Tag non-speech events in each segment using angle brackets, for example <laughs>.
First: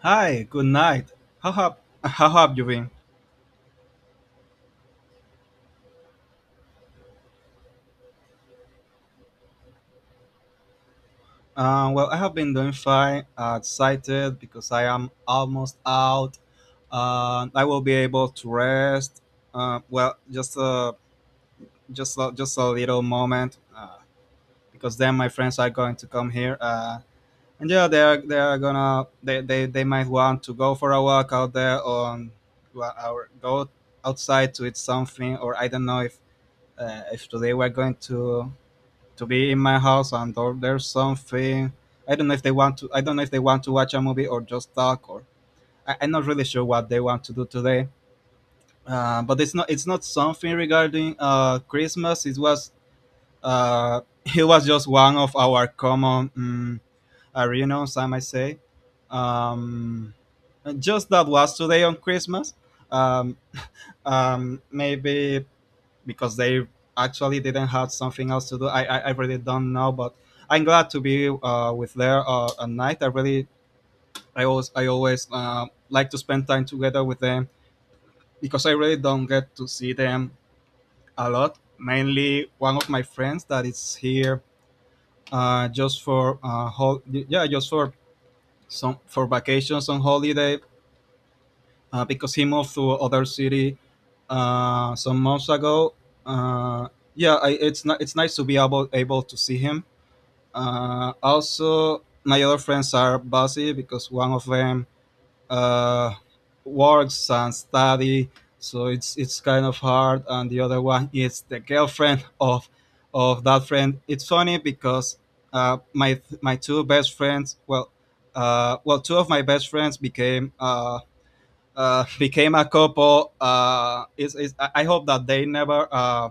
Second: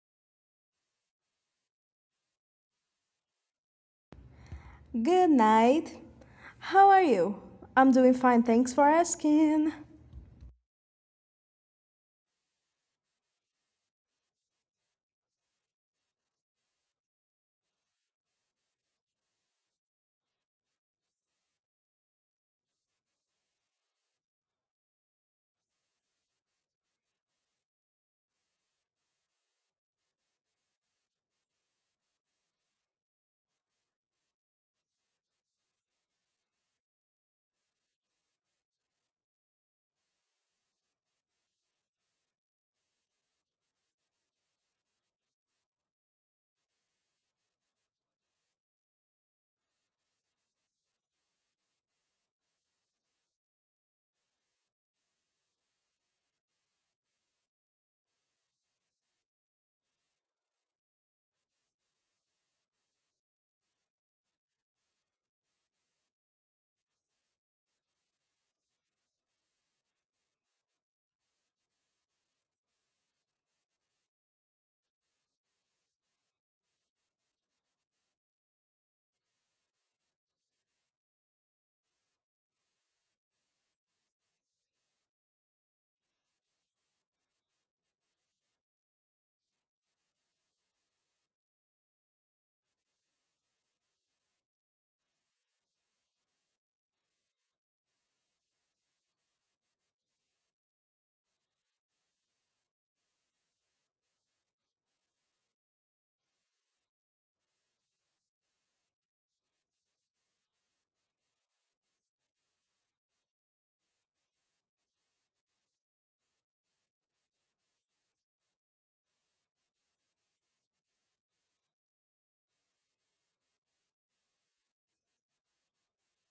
Hi, good night. How have how have you been? Good night. How are you? I'm doing fine, thanks for asking. Well, I have been doing fine. Excited because I am almost out. I will be able to rest. Just a little moment, because then my friends are going to come here. And yeah, they are gonna, they might want to go for a walk out there on, well, or go outside to eat something, or I don't know if, if today we're going to be in my house, and or there's something. I don't know if they want to watch a movie or just talk, or I'm not really sure what they want to do today. But it's not something regarding, Christmas it was, uh, <laughs> it was just one of our common arenas I might say. um, just that was today on Christmas. um, Maybe because they actually didn't have something else to do. I really don't know. But I'm glad to be, with there, at night. I really... I always, like to spend time together with them because I really don't get to see them a lot. Mainly one of my friends that is here, yeah, just for some, for vacations on holiday, because he moved to other city, some months ago. Uh, yeah, it's not, it's nice to be able to see him. Also, my other friends are busy because one of them, uh, works and study, so it's kind of hard. And the other one is the girlfriend of that friend. It's funny because, my two best friends, well, two of my best friends became, became a couple. Is I hope that they never,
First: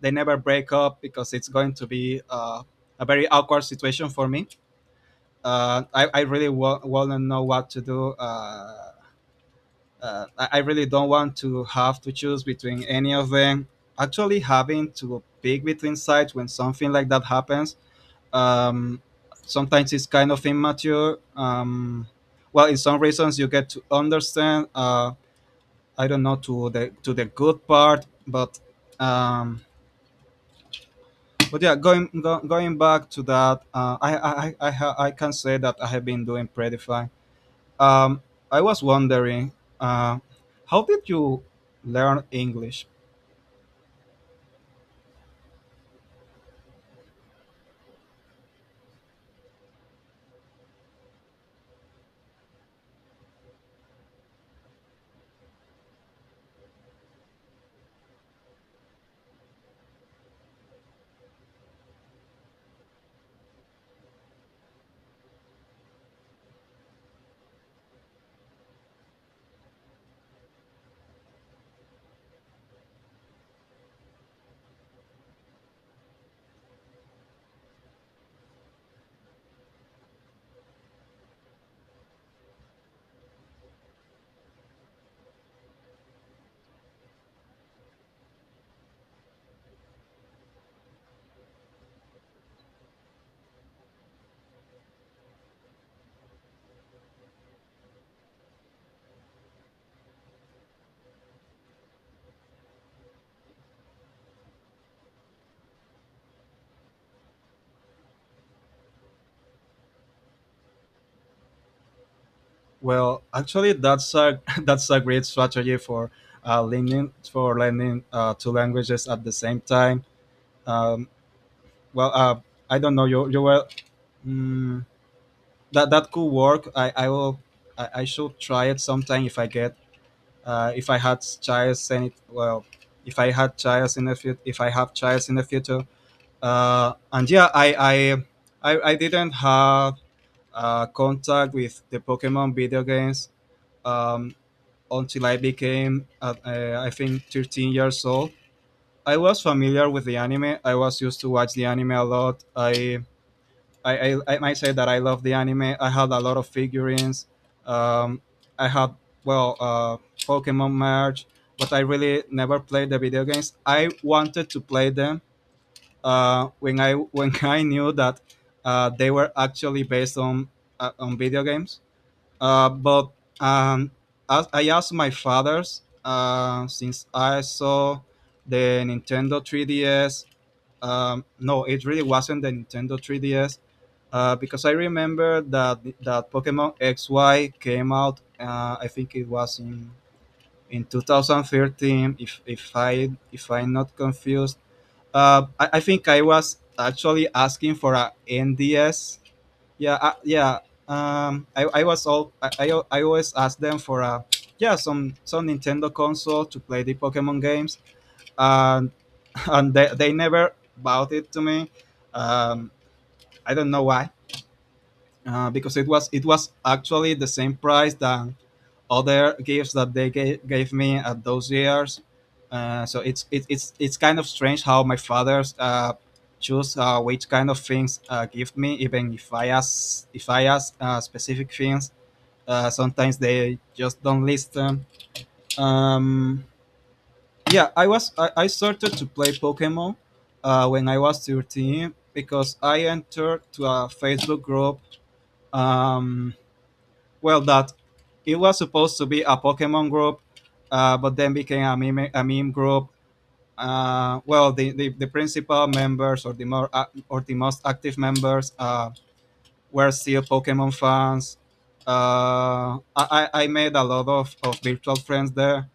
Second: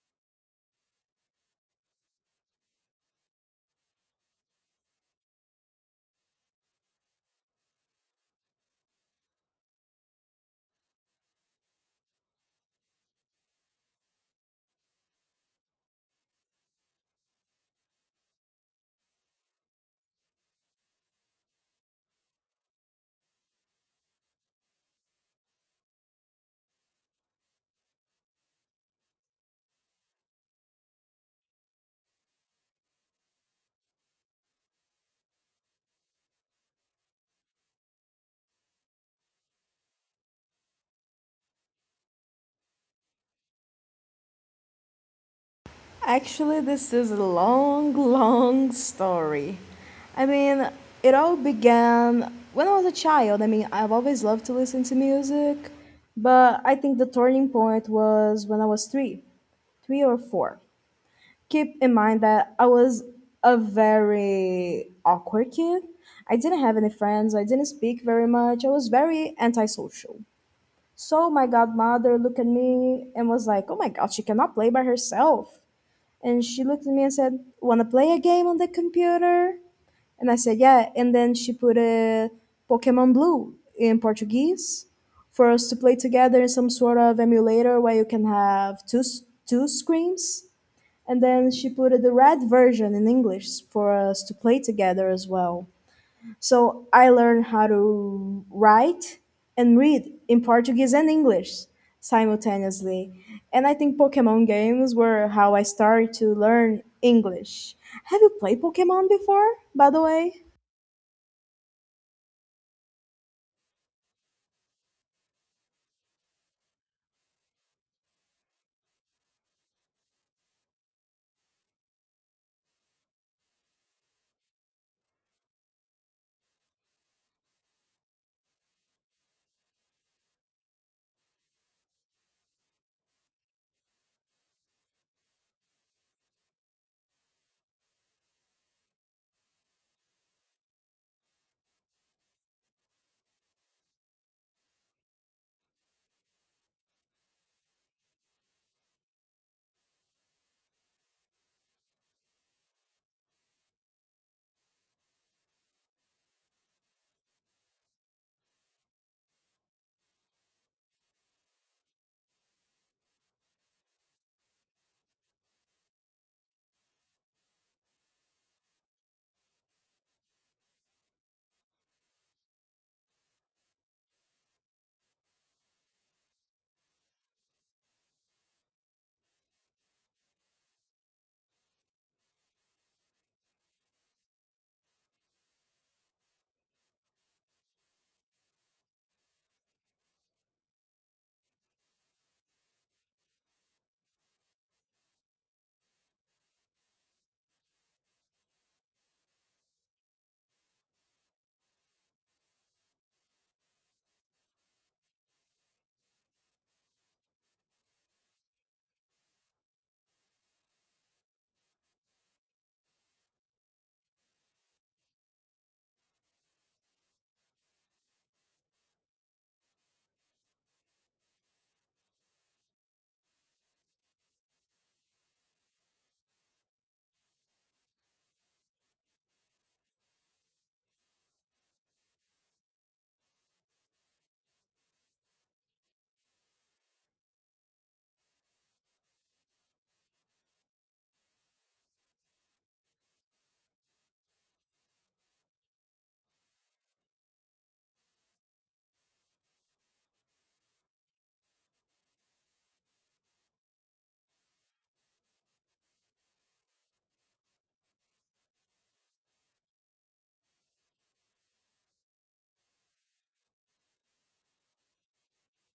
they never break up because it's going to be, a very awkward situation for me. Want to know what to do. I really don't want to have to choose between any of them. Actually, having to pick between sides when something like that happens, um, sometimes it's kind of immature. Well, in some reasons, you get to understand. I don't know to the, to the good part, but, um, but yeah, going back to that, I can say that I have been doing pretty fine. Um, I was wondering, uh, how did you learn English? Actually, this is a long, long story. I mean, it all began when I was a child. I mean, I've always loved to listen to music, but I think the turning point was when I was three or four. Keep in mind that I was a very awkward kid. I didn't have any friends. I didn't speak very much. I was very antisocial. So my godmother looked at me and was like, "Oh my God, she cannot play by herself." And she looked at me and said, "Wanna play a game on the computer?" And I said, "Yeah." And then she put a Pokemon Blue in Portuguese for us to play together in some sort of emulator where you can have two screens. And then she put the red version in English for us to play together as well. So I learned how to write and read in Portuguese and English simultaneously. And I think Pokemon games were how I started to learn English. Have you played Pokemon before, by the way? Well, actually, that's a <laughs> that's a great strategy for, learning, two languages at the same time. Um, well, uh, I don't know. You were. Mm, that could work. I should try it sometime if I get, if I had child in it well if I had child in the future, if I have child in the future. And yeah, I didn't have, contact with the Pokemon video games, um, until I became, I think 13 years old. I was familiar with the anime. I was used to watch the anime a lot. I might say that I love the anime. I had a lot of figurines. Um, I had, well, Pokemon merch, but I really never played the video games. I wanted to play them, when I <laughs> when I knew that, they were actually based on, on video games. But um, as I asked my father's, since I saw the Nintendo 3DS, no, it really wasn't the Nintendo 3DS, because I remember that that Pokemon XY came out. I think it was in 2013. If I'm not confused, I think I was actually asking for a NDS. Yeah, yeah. I was all I always ask them for a, yeah, some Nintendo console to play the Pokemon games. And they never bought it to me. Um, I don't know why, because it was actually the same price than other gifts that they gave me at those years. So it's it, it's kind of strange how my father's, choose, which kind of things, give me, even if I ask, specific things. Sometimes they just don't listen. Um, I started to play Pokemon, when I was 13 because I entered to a Facebook group, um, well that it was supposed to be a Pokemon group, but then became a meme group. Well the Principal members, or the or the most active members, were still Pokemon fans. I made a lot of virtual friends there.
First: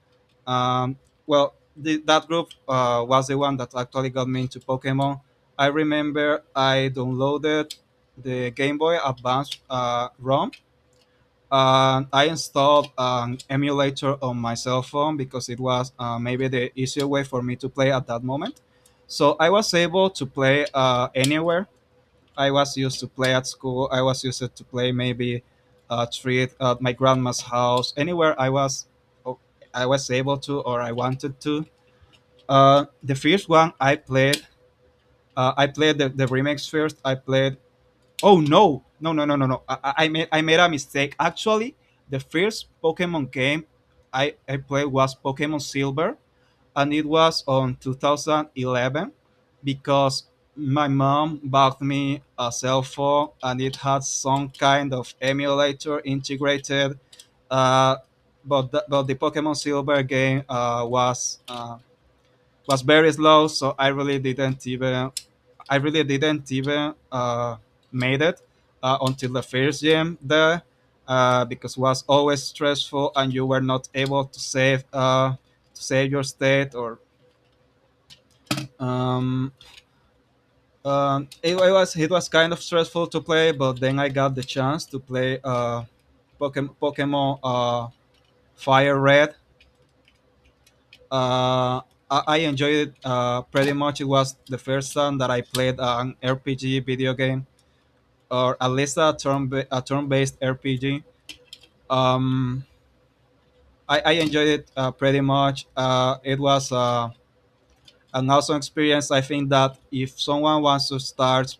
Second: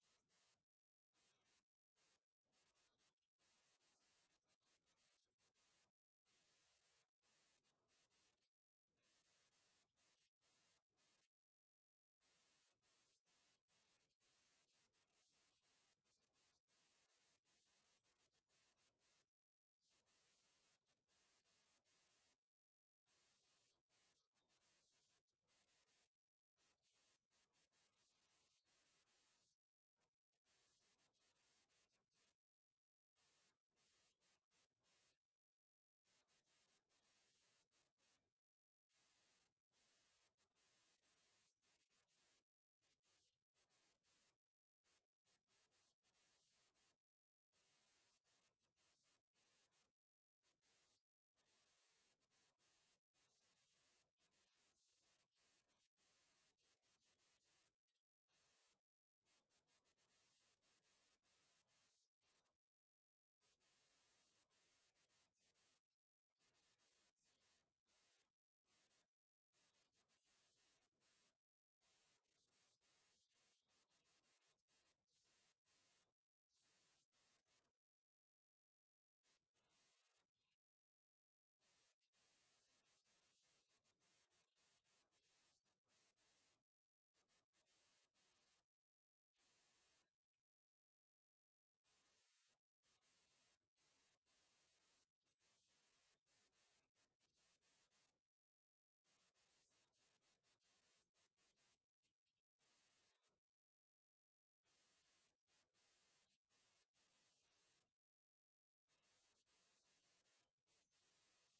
Um, that group, was the one that actually got me into Pokemon. I remember I downloaded the Game Boy Advance, ROM, and I installed an emulator on my cell phone because it was, maybe the easier way for me to play at that moment. So I was able to play, anywhere. I was used to play at school. I was used to play maybe a treat at my grandma's house. Anywhere I was, oh, I was able to, or I wanted to. The first one I played the remix first. I played. Oh no, no, no, no, no, no! I made a mistake. Actually, the first Pokemon game I played was Pokemon Silver, and it was on 2011 because my mom bought me a cell phone and it had some kind of emulator integrated. Uh, but the Pokemon Silver game, was very slow, so I really didn't even, made it, until the first gym there. Because it was always stressful and you were not able to save, to save your state, or, um, it was kind of stressful to play, but then I got the chance to play, Pokemon, Fire Red. Uh, I enjoyed it, pretty much. It was the first time that I played an RPG video game, or at least a turn based RPG. Um, I enjoyed it, pretty much. It was, an awesome experience. I think that if someone wants to start,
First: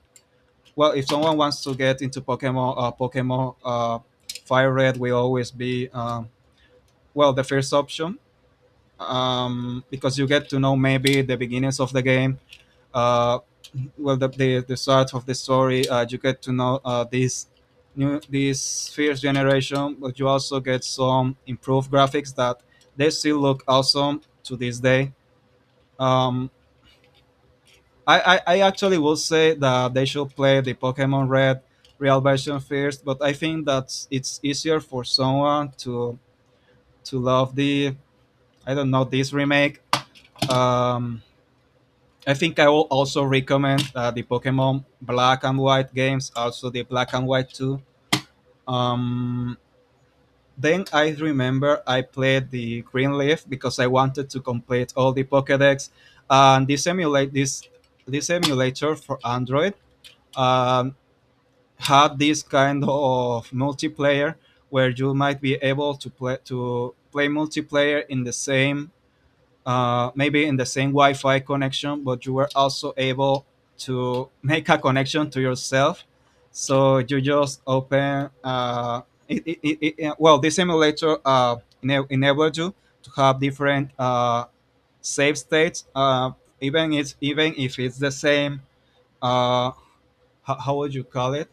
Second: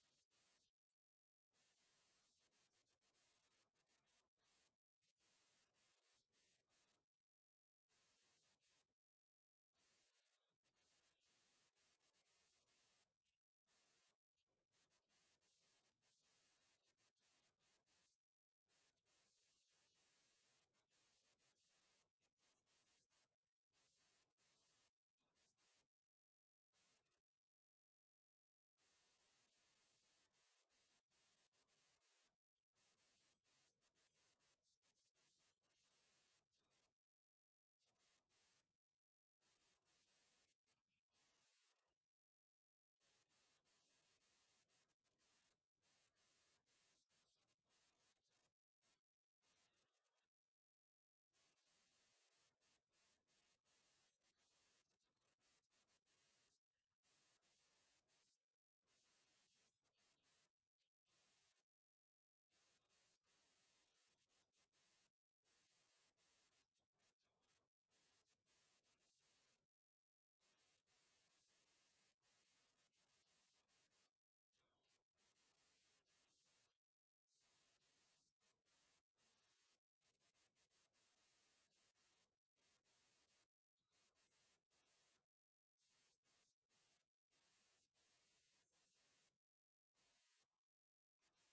well, if someone wants to get into Pokemon, Fire Red will always be, the first option, because you get to know maybe the beginnings of the game. Uh, the start of the story. You get to know, this new this first generation, but you also get some improved graphics that they still look awesome to this day. Um, I actually will say that they should play the Pokemon Red real version first, but I think that it's easier for someone to love the, I don't know, this remake. Um, I think I will also recommend, the Pokemon Black and White games, also the Black and White Two. Um, then I remember I played the Green Leaf because I wanted to complete all the Pokédex, and this, this emulator for Android, Um, had this kind of multiplayer where you might be able to play multiplayer in the same, maybe in the same Wi-Fi connection, but you were also able to make a connection to yourself. So you just open, this simulator, enabled you to have different, save states, even if it's the same, uh, how would you call it?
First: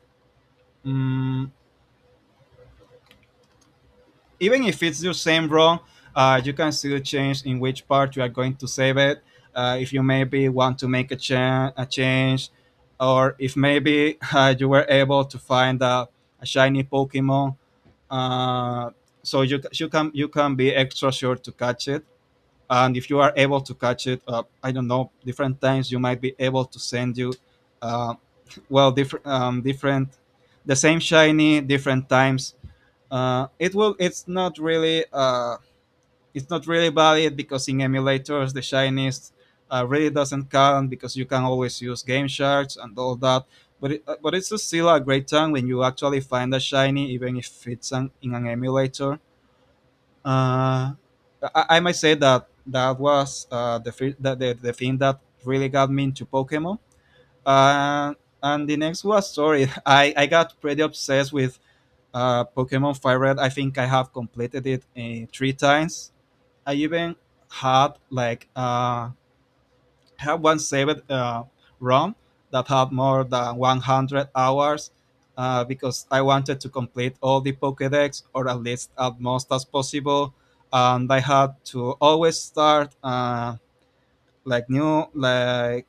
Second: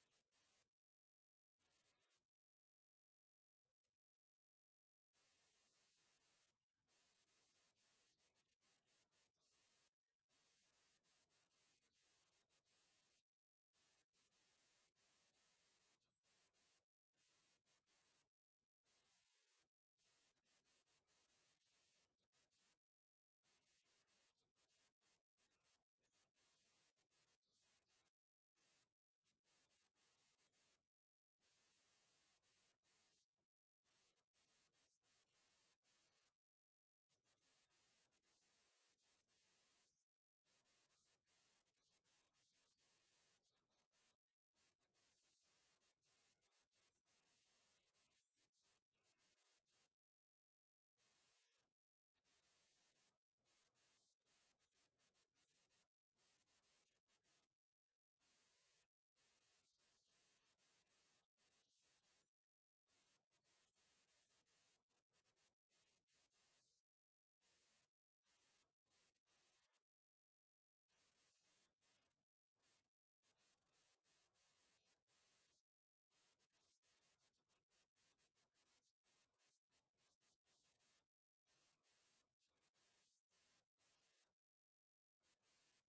Mm, even if it's your same ROM, you can still change in which part you are going to save it. If you maybe want to make a, a change, or if maybe <laughs> you were able to find a shiny Pokemon, uh, so you can be extra sure to catch it. And if you are able to catch it, I don't know, different times you might be able to send you, uh, <laughs> well, different, the same shiny different times, it will. It's not really. It's not really valid because in emulators the shiniest, really doesn't count because you can always use game shards and all that. But but it's still a great time when you actually find a shiny, even if it's an, in an emulator. Uh, I might say that that was the, fir- the thing that really got me into Pokemon. Uh, and the next was sorry, <laughs> I got pretty obsessed with Pokemon Fire Red. I think I have completed it three times. I even had like have one saved ROM that had more than 100 hours because I wanted to complete all the Pokédex, or at least at most as possible, and I had to always start like new like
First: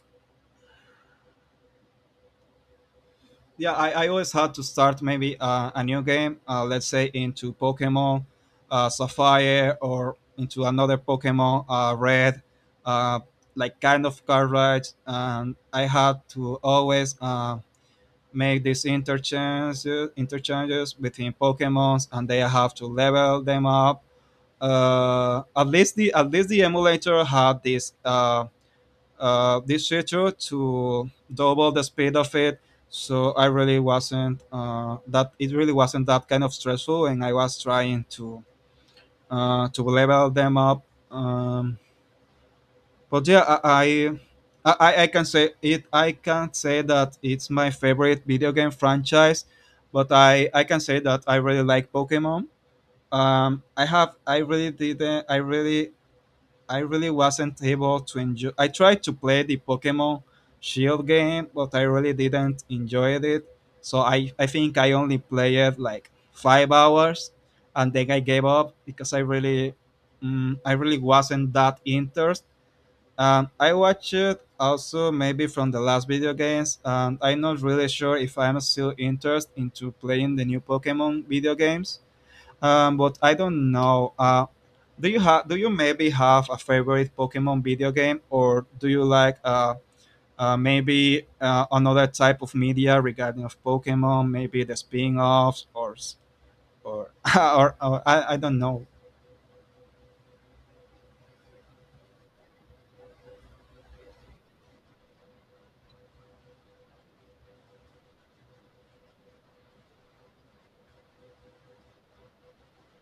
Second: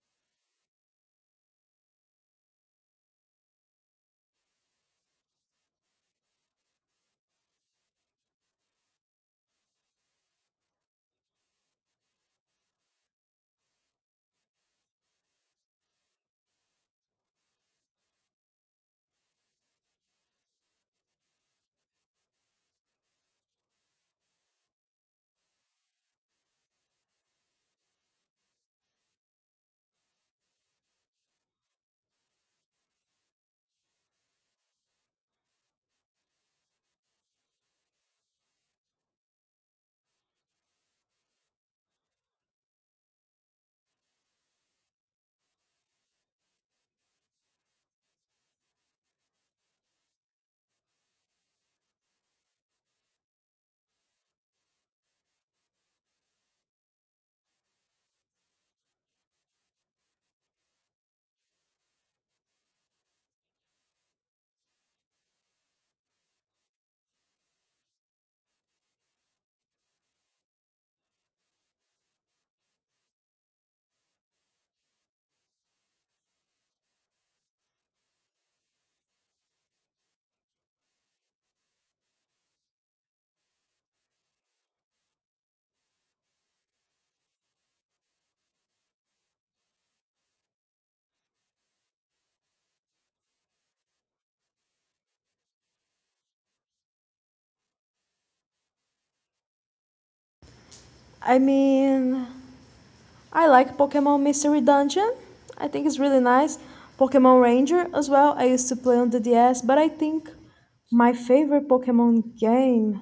yeah, I always had to start maybe a new game, let's say into pokemon sapphire, or into another pokemon red, uh, like kind of car rides. And I had to always make these interchanges between pokemons and they have to level them up. At least the emulator had this this feature to double the speed of it. So I really wasn't that it really wasn't that kind of stressful, and I was trying to level them up. Um, but yeah, I can say it. I can't say that it's my favorite video game franchise, but I can say that I really like Pokemon. I have I really didn't I really wasn't able to enjoy. I tried to play the Pokemon Shield game, but I really didn't enjoy it. So I think I only played like 5 hours, and then I gave up because I really, I really wasn't that interested. I watched it also maybe from the last video games, and I'm not really sure if I'm still interested into playing the new Pokemon video games. But I don't know. Do you have? Do you maybe have a favorite Pokemon video game, or do you like maybe another type of media regarding of Pokemon? Maybe the spin-offs, or or <laughs> or, or I don't know. I mean, I like Pokemon Mystery Dungeon. I think it's really nice. Pokemon Ranger as well. I used to play on the DS, but I think my favorite Pokemon game,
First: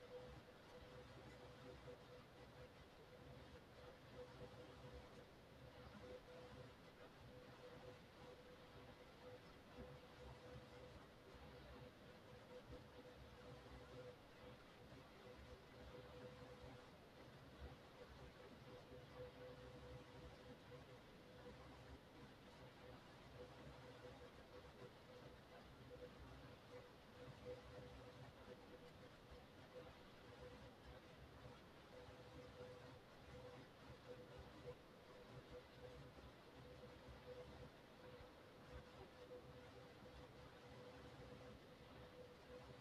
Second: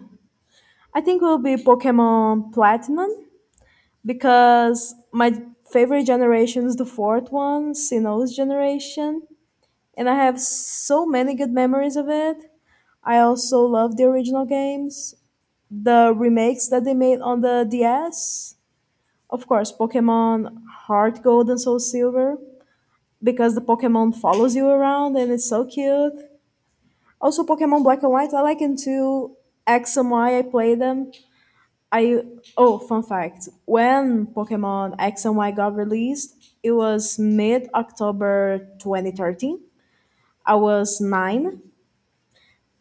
I think, will be Pokemon Platinum because my favorite generation is the fourth one, Sinnoh's generation, and I have so many good memories of it. I also love the original games, the remakes that they made on the DS, of course, Pokemon Heart Gold and Soul Silver, because the Pokemon follows you around and it's so cute. Also, Pokemon Black and White, I like them too. X and Y, I play them. I Oh, fun fact, when Pokemon X and Y got released, it was mid October 2013. I was nine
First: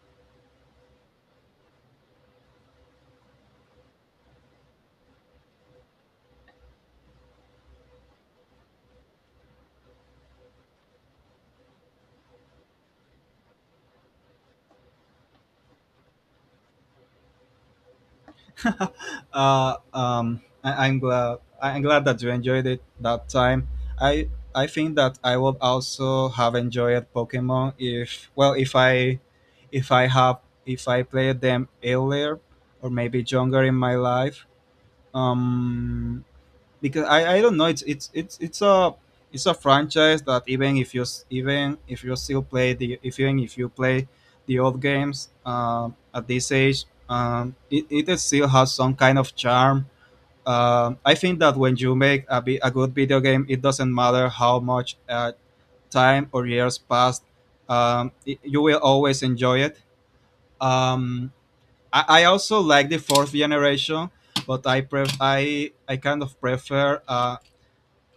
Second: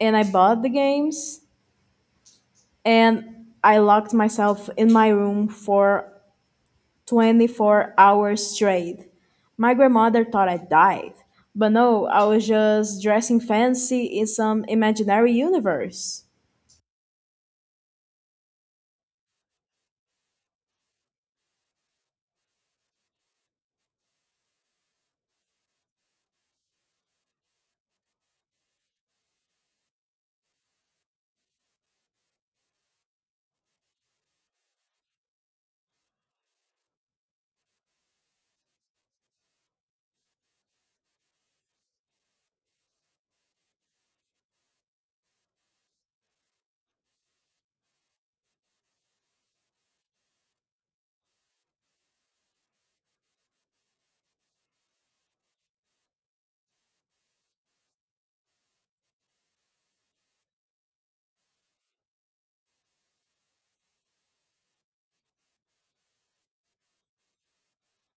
and I bought the games and I locked myself in my room for 24 hours straight. My grandmother thought I died, but no, I was just dressing fancy in some imaginary universe. <laughs> I'm glad. I'm glad that you enjoyed it that time. I I think that I would also have enjoyed Pokemon if well if I played them earlier or maybe younger in my life. Um, because I don't know, it's a franchise that even if you still play the if even if you play the old games at this age. It still has some kind of charm. I think that when you make a good video game, it doesn't matter how much time or years passed. You will always enjoy it. Um, I, I also like the fourth generation, but I kind of prefer uh,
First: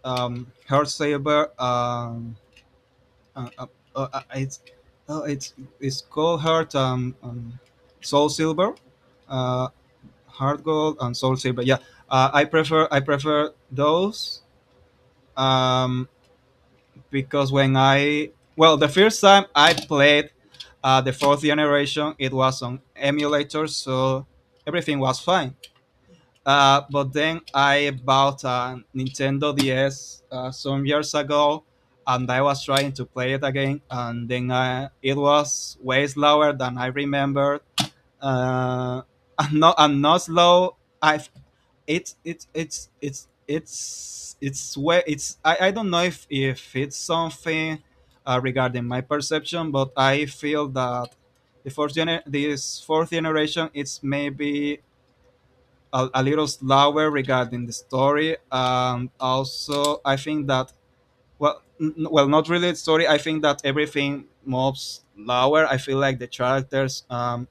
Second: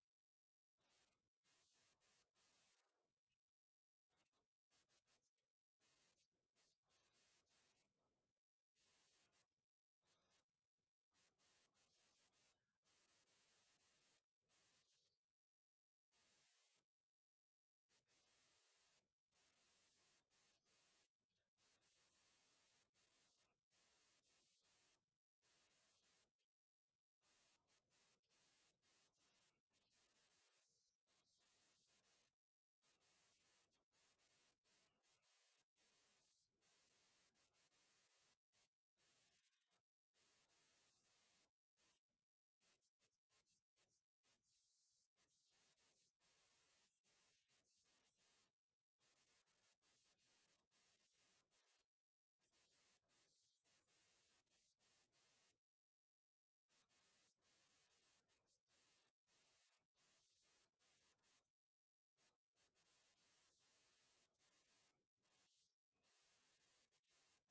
um, Heartsaber. Uh, uh, uh, uh, it's uh, it's it's called Heart Soul Silver, uh, Heart Gold, and Soul Silver. Yeah, I prefer those. um, because when I well the first time I played the fourth generation, it was on emulator, so everything was fine. But then I bought a Nintendo DS some years ago, and I was trying to play it again, and then I it was way slower than I remembered. Uh, and not slow. I it's way it's I don't know if it's something regarding my perception, but I feel that the fourth generation it's maybe a little slower regarding the story. Also, I think that well, not really the story. I think that everything moves slower. I feel like the characters. Um,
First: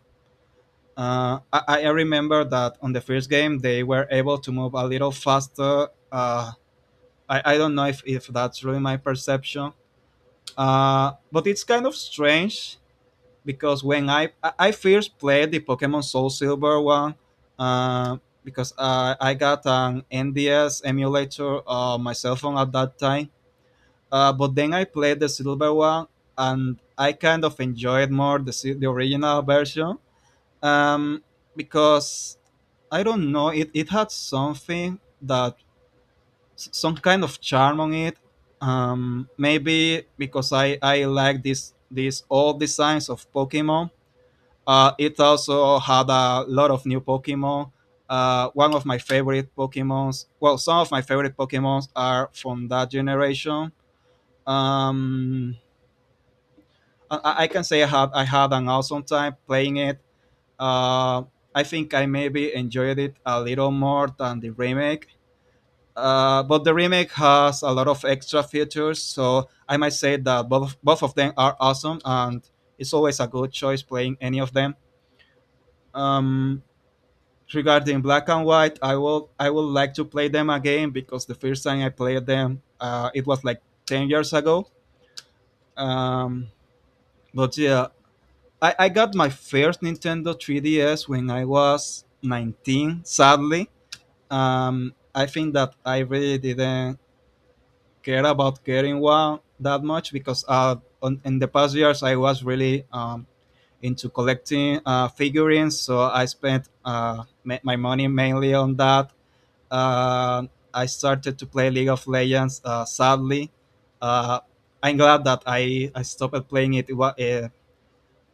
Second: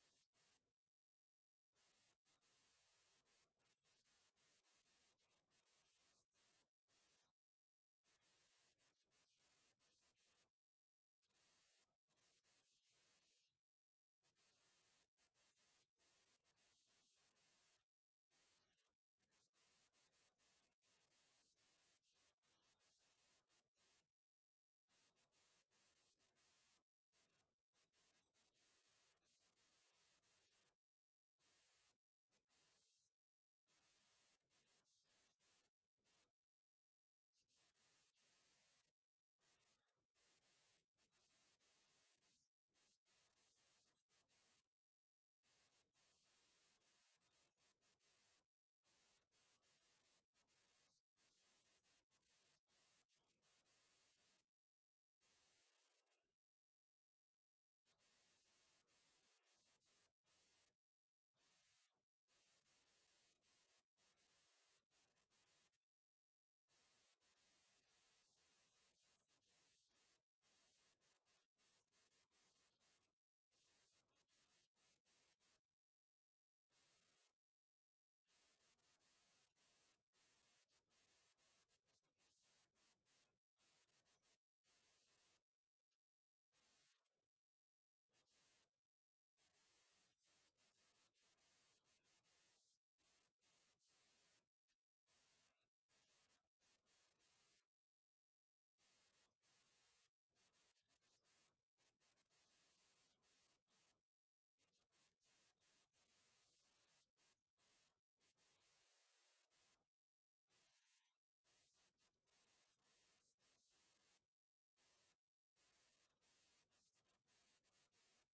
uh, I, I remember that on the first game they were able to move a little faster. I don't know if that's really my perception. But it's kind of strange because when I first played the Pokemon Soul Silver one, uh, because I got an NDS emulator on my cell phone at that time. But then I played the silver one, and I kind of enjoyed more the original version. Um, because I don't know, it had something that some kind of charm on it. Maybe because I like this these old designs of Pokemon. It also had a lot of new Pokemon. One of my favorite Pokemons, well, some of my favorite Pokemons are from that generation. Um, I can say I had an awesome time playing it. Uh, I think I maybe enjoyed it a little more than the remake. But the remake has a lot of extra features, so I might say that both of them are awesome, and it's always a good choice playing any of them. Um, Regarding black and white, I would like to play them again because the first time I played them it was like 10 years ago. um, but yeah, I got my first nintendo 3DS when I was 19, sadly. I think that I really didn't care about getting one that much because in the past years I was really into collecting figurines, so I spent my money mainly on that. Uh, I started to play League of Legends. Sadly, uh, I'm glad that I stopped playing it. It wa- eh,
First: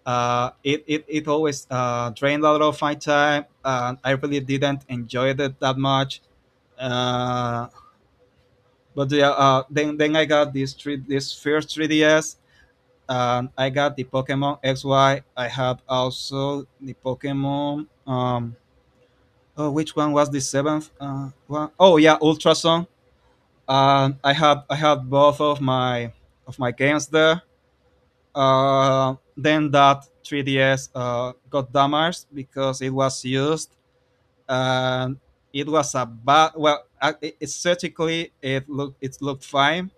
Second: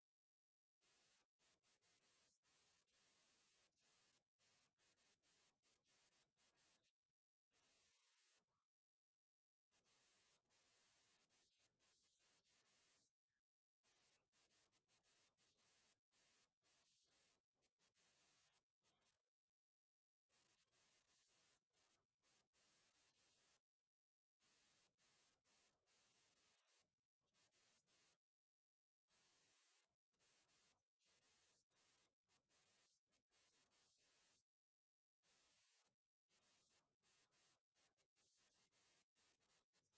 uh, it, it, It always drained a lot of my time, and I really didn't enjoy it that much. Uh, but yeah, then I got this first 3DS. And I got the Pokemon XY. I had also the Pokemon. Oh, which one was the seventh one? Oh yeah, Ultra Sun. I have both of my games there. Then that 3DS got damaged because it was used and it was a bad. It- aesthetically it looked fine.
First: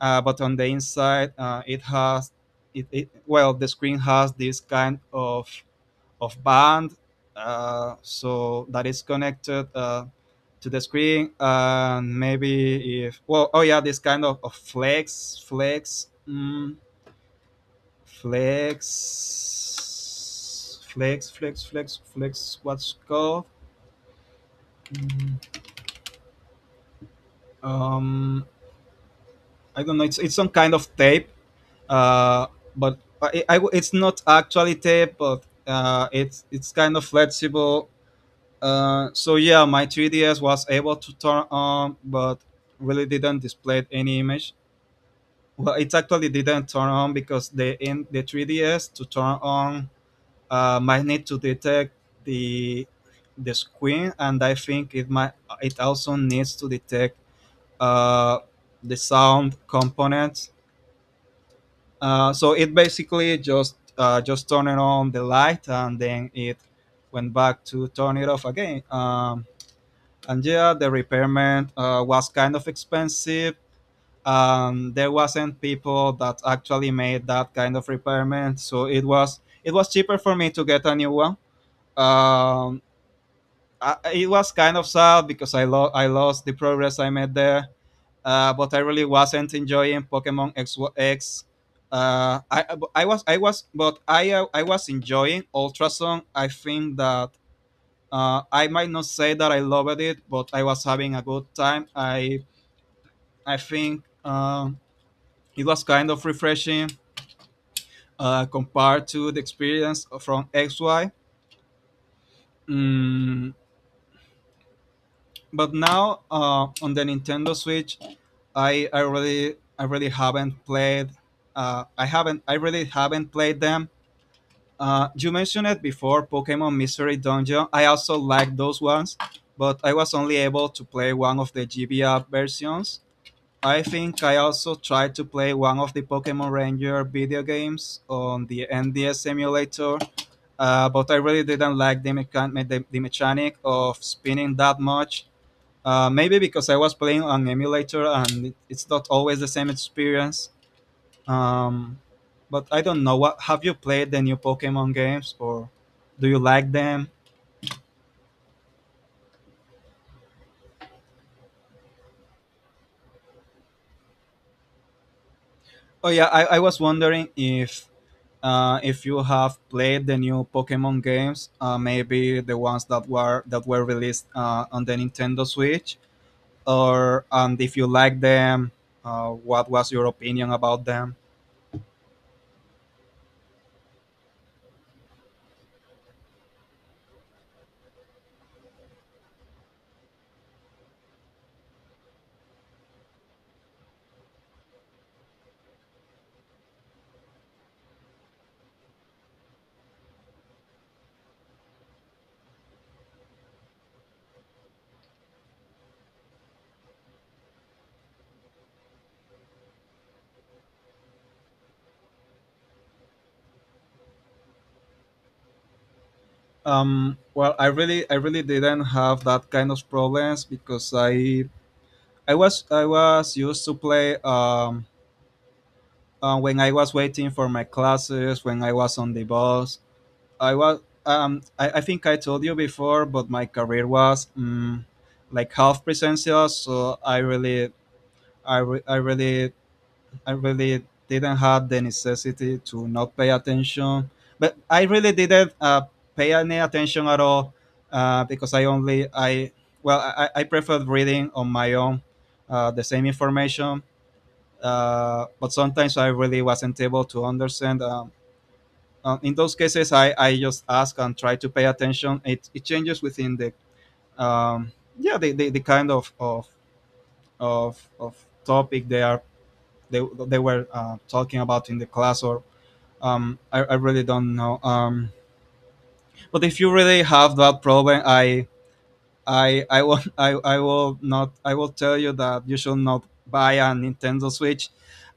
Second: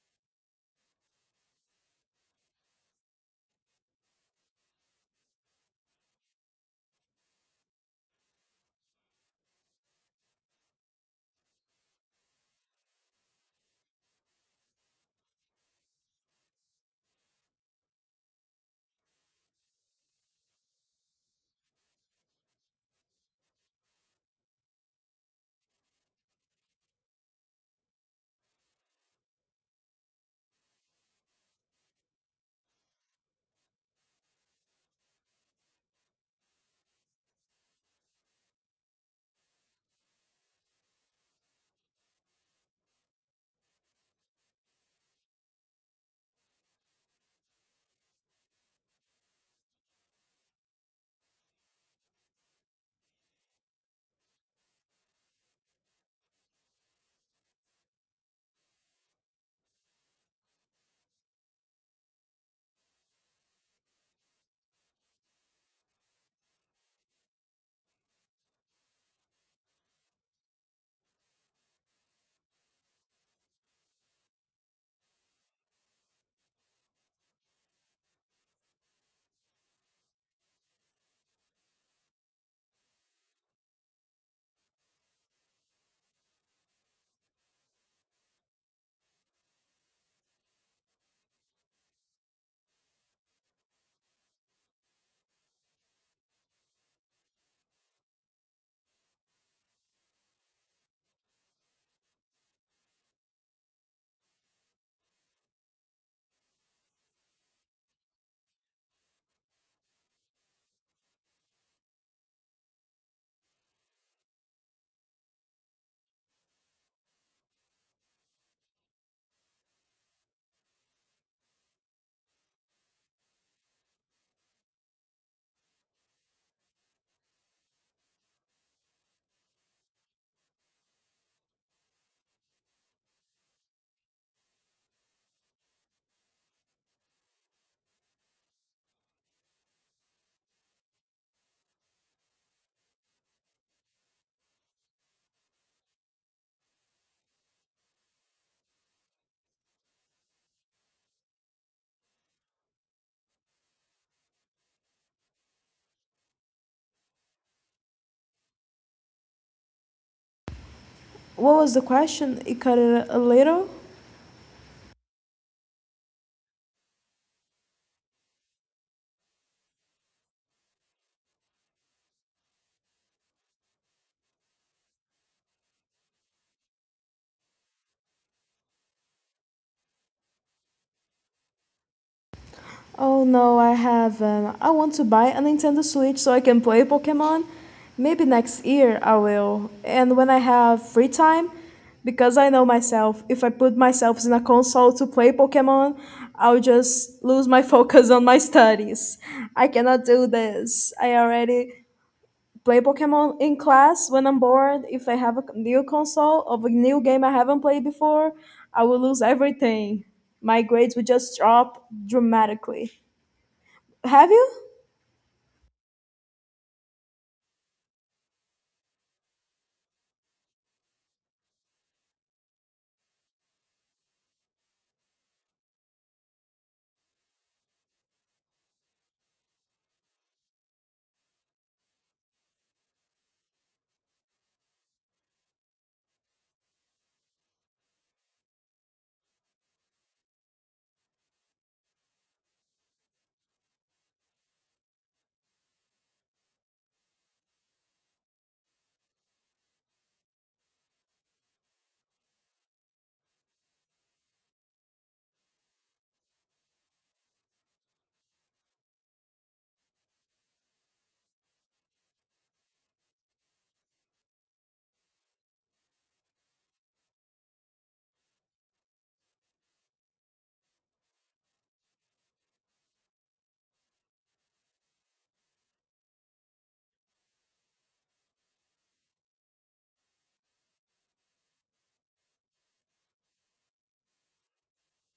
But on the inside it has it, it well, the screen has this kind of band so that is connected to the screen. And maybe if well oh yeah this kind of flex flex mm, flex flex flex flex flex what's called. Mm, um I don't know, it's some kind of tape. uh it's not actually tape, but it's kind of flexible. So yeah, my 3DS was able to turn on, but really didn't display any image. Well, it actually didn't turn on because the 3DS to turn on might need to detect the the screen, and I think it might it also needs to detect uh, the sound components. So it basically just turning on the light, and then it went back to turn it off again. And yeah, the repairment was kind of expensive. There wasn't people that actually made that kind of repairment, so it was cheaper for me to get a new one. Um, it was kind of sad because I lost the progress I made there, but I really wasn't enjoying Pokemon X. X. I was but I was enjoying Ultrason. I think that I might not say that I loved it, but I was having a good time. I think it was kind of refreshing compared to the experience from XY. Mm, but now on the Nintendo Switch, I really haven't played. I really haven't played them. You mentioned it before, Pokemon Mystery Dungeon. I also like those ones, but I was only able to play one of the GBA versions. I think I also tried to play one of the Pokemon Ranger video games on the NDS emulator, but I really didn't like the mechanic of spinning that much. Maybe because I was playing on emulator, and it's not always the same experience. Um, but I don't know. What have you played the new Pokemon games, or do you like them? What was the question? It cut it a little. Oh yeah, I was wondering if you have played the new Pokemon games, maybe the ones that were released on the Nintendo Switch, or and if you like them, what was your opinion about them? Oh no, I have. I want to buy a Nintendo Switch so I can play Pokemon. Maybe next year I will. And when I have free time, because I know myself, if I put myself in a console to play Pokemon, I'll just lose my <laughs> focus on my studies. I cannot do this. I already play Pokemon in class when I'm bored. If I have a new console of a new game I haven't played before, I will lose everything. My grades would just drop dramatically. Have you? Well, I really didn't have that kind of problems because I was used to play when I was waiting for my classes, when I was on the bus, I was I think I told you before, but my career was like half presential, so I really didn't have the necessity to not pay attention. But I really didn't pay any attention at all because I only I well I preferred reading on my own the same information. But sometimes I really wasn't able to understand in those cases, I just ask and try to pay attention. It changes within the um, yeah, the kind of topic they, they were talking about in the class or I really don't know. But if you really have that problem, I will <laughs> I will not I will tell you that you should not buy a Nintendo Switch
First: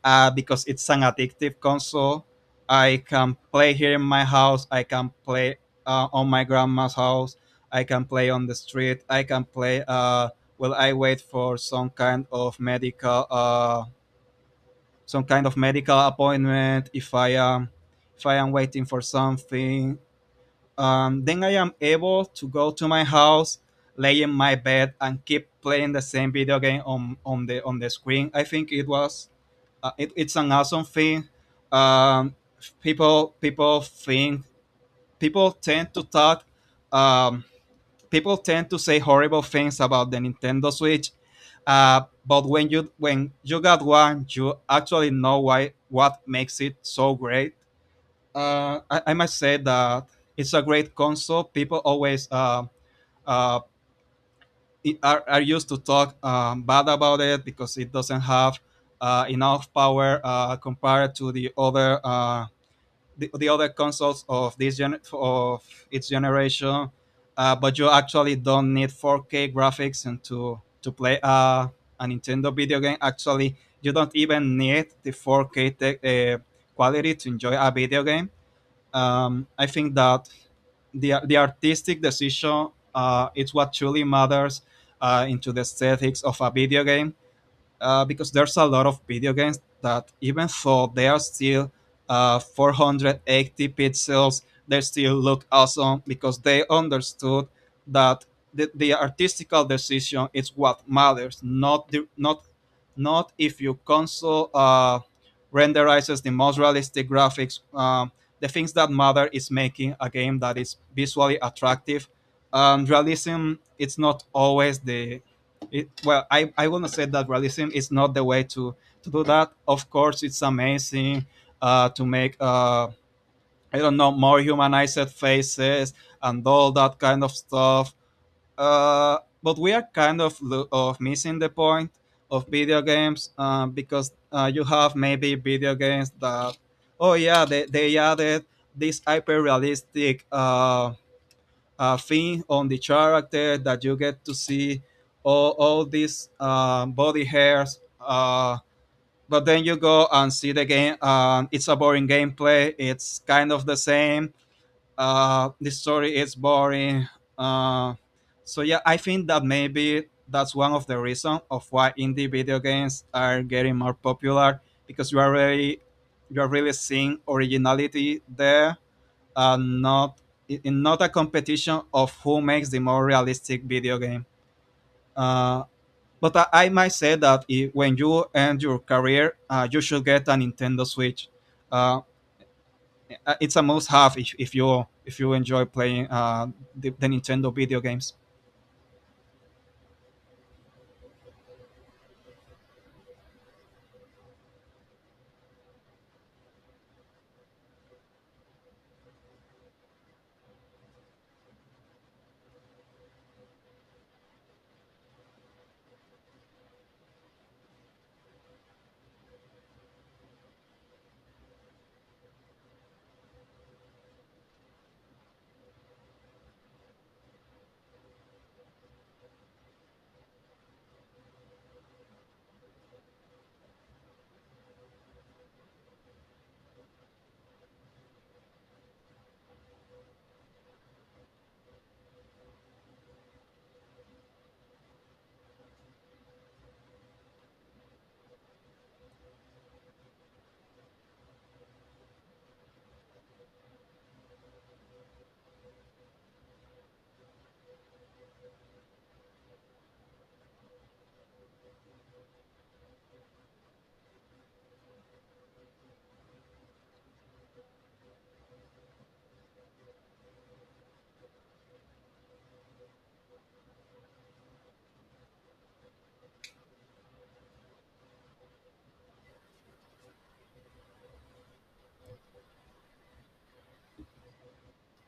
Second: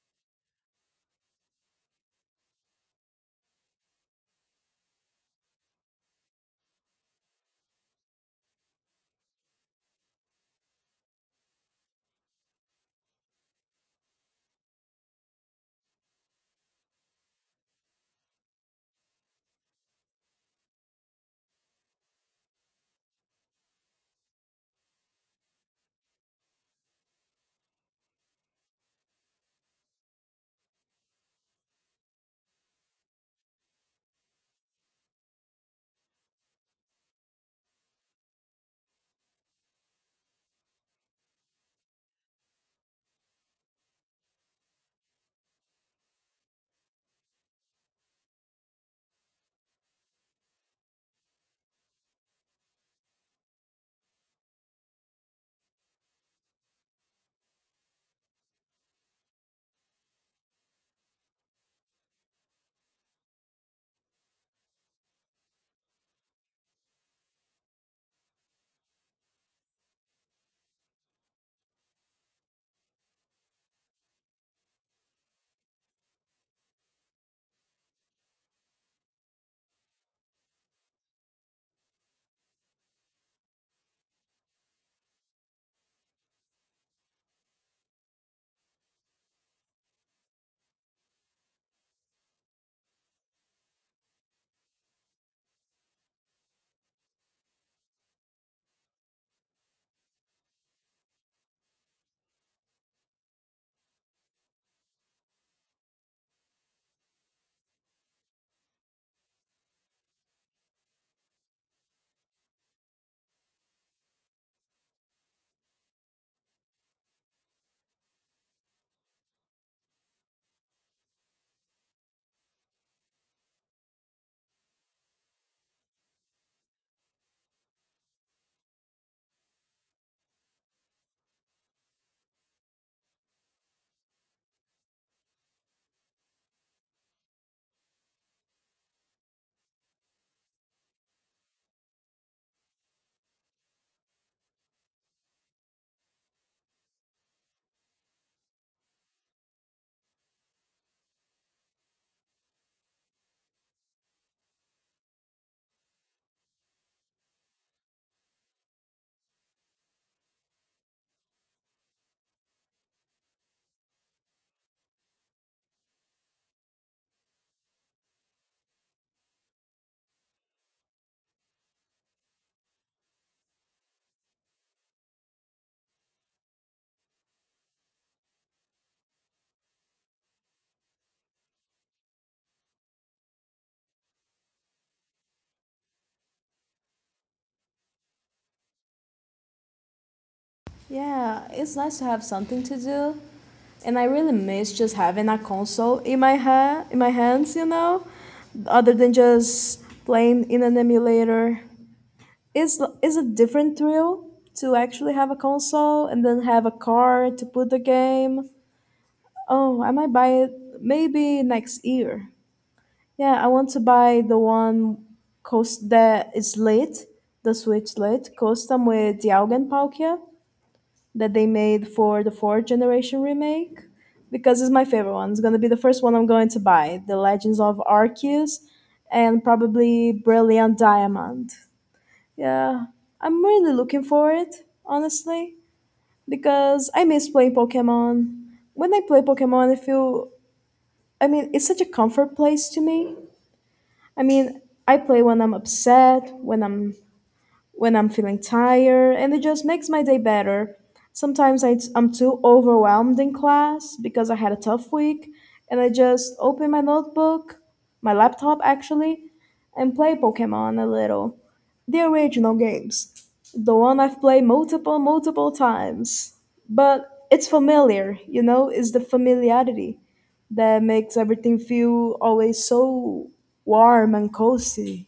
because it's an addictive console. I can play here in my house. I can play on my grandma's house. I can play on the street. I can play while I wait for some kind of medical some kind of medical appointment. If I am waiting for something, then I am able to go to my house, lay in my bed, and keep playing the same video game on the screen. I think it was it's an awesome thing. Um, people people think People tend to talk. Um, People tend to say horrible things about the Nintendo Switch, but when you got one, you actually know why what makes it so great. I must say that it's a great console. People always uh, are used to talk bad about it because it doesn't have enough power compared to the other the other consoles of its generation. But you actually don't need 4K graphics and to play a Nintendo video game. Actually, you don't even need the 4K tech quality to enjoy a video game. I think that the artistic decision is what truly matters, into the aesthetics of a video game, because there's a lot of video games that even though they are still 480 pixels, they still look awesome because they understood that the artistical decision is what matters, not the, not not if your console renderizes the most realistic graphics. The things that matter is making a game that is visually attractive. Realism it's not always the it, well, I want to say that realism is not the way to do that. Of course, it's amazing to make, I don't know, more humanized faces and all that kind of stuff. But we are kind of, missing the point of video games, because you have maybe video games that, oh yeah, they added this hyper realistic thing on the character that you get to see all these body hairs. But then you go and see the game. It's a boring gameplay. It's kind of the same. The story is boring. Uh, so yeah, I think that maybe that's one of the reasons of why indie video games are getting more popular, because you are really seeing originality there, uh, not not a competition of who makes the more realistic video game. Uh, but I might say that if, when you end your career, you should get a Nintendo Switch. Uh, it's a must-have if you enjoy playing Nintendo video games. Yeah, it's nice to have something to do. And I really miss just having a console in my hands, you know, other than just playing in an emulator. It's a different thrill to actually have a console and then have a card to put the game. Oh, I might buy it maybe next year. Yeah, I want to buy the one cost that is lit, the Switch lit, custom with the Augenpaukia that they made for the fourth generation remake, because it's my favorite one. It's gonna be the first one I'm going to buy, The Legends of Arceus, and probably Brilliant Diamond. Yeah, I'm really looking for it, honestly, because I miss playing Pokemon. When I play Pokemon, I feel, I mean, it's such a comfort place to me. I mean, I play when I'm upset, when I'm feeling tired, and it just makes my day better. Sometimes I am too overwhelmed in class because I had a tough week, and I just open my notebook, my laptop actually, and play Pokemon a little. The original games. The one I've played multiple, multiple times. But it's familiar, you know, it's the familiarity that makes everything feel always so warm and cozy,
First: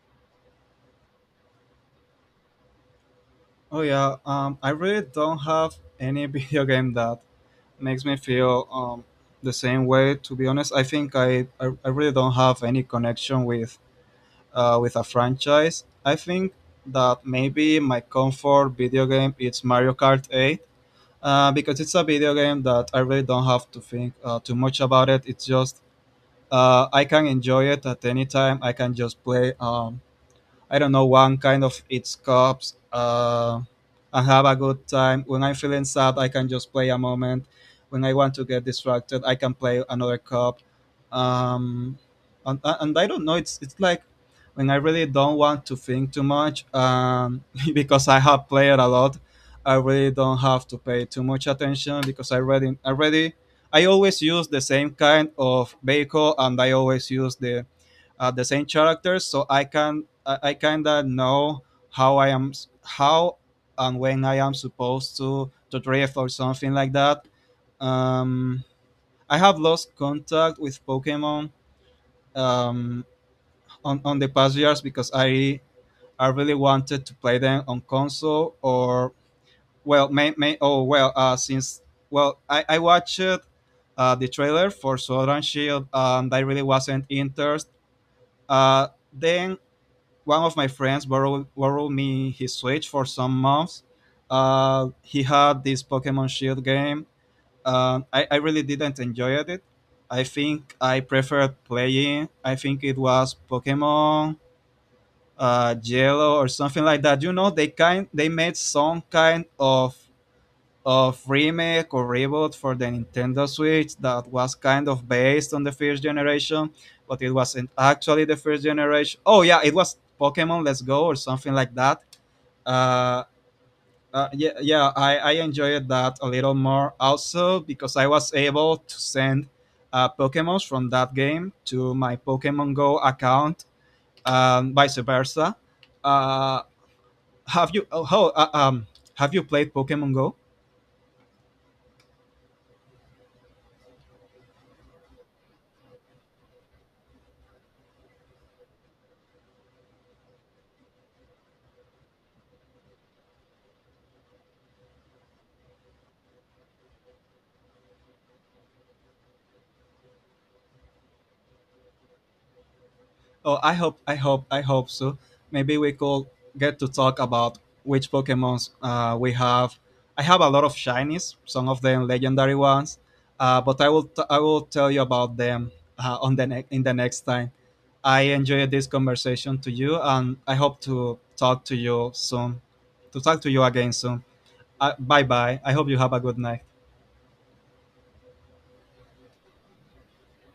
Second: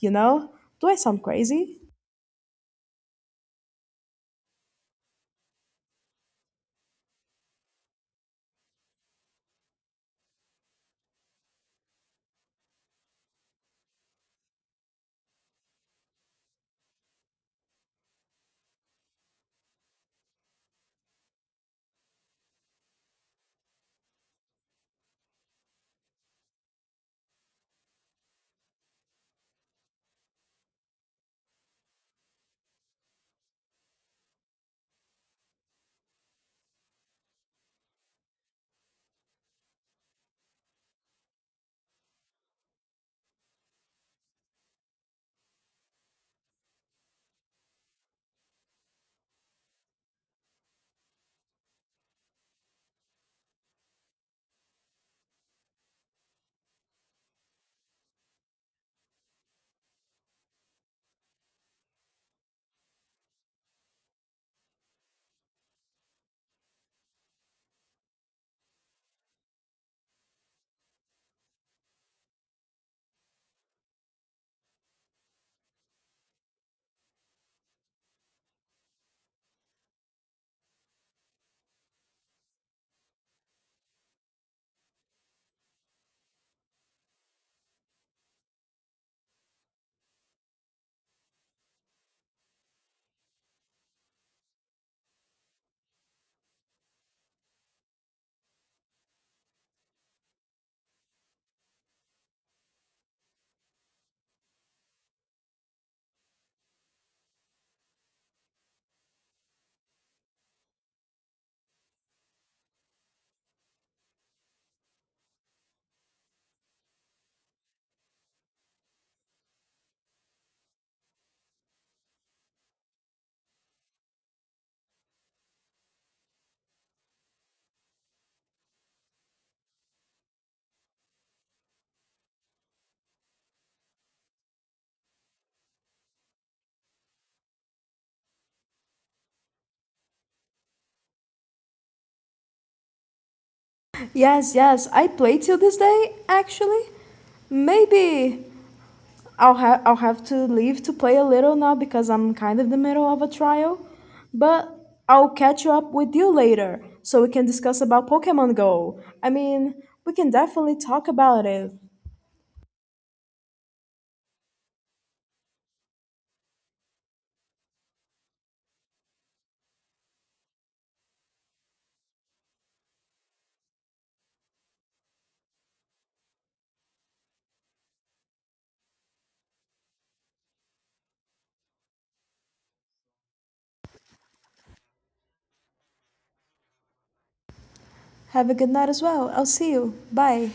you know? Do I sound crazy? Oh yeah, I really don't have any <laughs> video game that makes me feel the same way. To be honest, I think I really don't have any connection with a franchise. I think that maybe my comfort video game is Mario Kart 8, because it's a video game that I really don't have to think too much about it. It's just I can enjoy it at any time. I can just play. I don't know, one kind of its cups and have a good time. When I'm feeling sad, I can just play a moment. When I want to get distracted, I can play another cup. Um, and I don't know, it's like when I really don't want to think too much, <laughs> because I have played a lot, I really don't have to pay too much attention because I always use the same kind of vehicle and I always use the same characters, so I kind of know how I am how and when I am supposed to drift or something like that. Um, I have lost contact with Pokemon um, on the past years because I really wanted to play them on console or well may oh well since well I watched the trailer for Sword and Shield and I really wasn't interested. Then one of my friends borrowed me his Switch for some months. He had this Pokemon Shield game. I really didn't enjoy it. I think I preferred playing. I think it was Pokemon Yellow or something like that. You know, they made some kind of remake or reboot for the Nintendo Switch that was kind of based on the first generation, but it wasn't actually the first generation. Oh yeah, it was Pokemon Let's Go or something like that. Uh, yeah, I enjoyed that a little more also because I was able to send Pokemons from that game to my Pokemon Go account, and vice versa. Uh, have you oh, oh, uh, um have you played Pokemon Go? Yes, yes, I play till this day, actually. Maybe I'll have to leave to play a little now because I'm kind of in the middle of a trial, but I'll catch up with you later so we can discuss about Pokemon Go. I mean, we can definitely talk about it. Oh, I hope so. Maybe we could get to talk about which Pokemons we have. I have a lot of shinies, some of them legendary ones, but I will tell you about them in the next time. I enjoyed this conversation to you, and I hope to talk to you soon, to talk to you again soon. Bye bye. I hope you have a good night. Have a good night as well. I'll see you. Bye.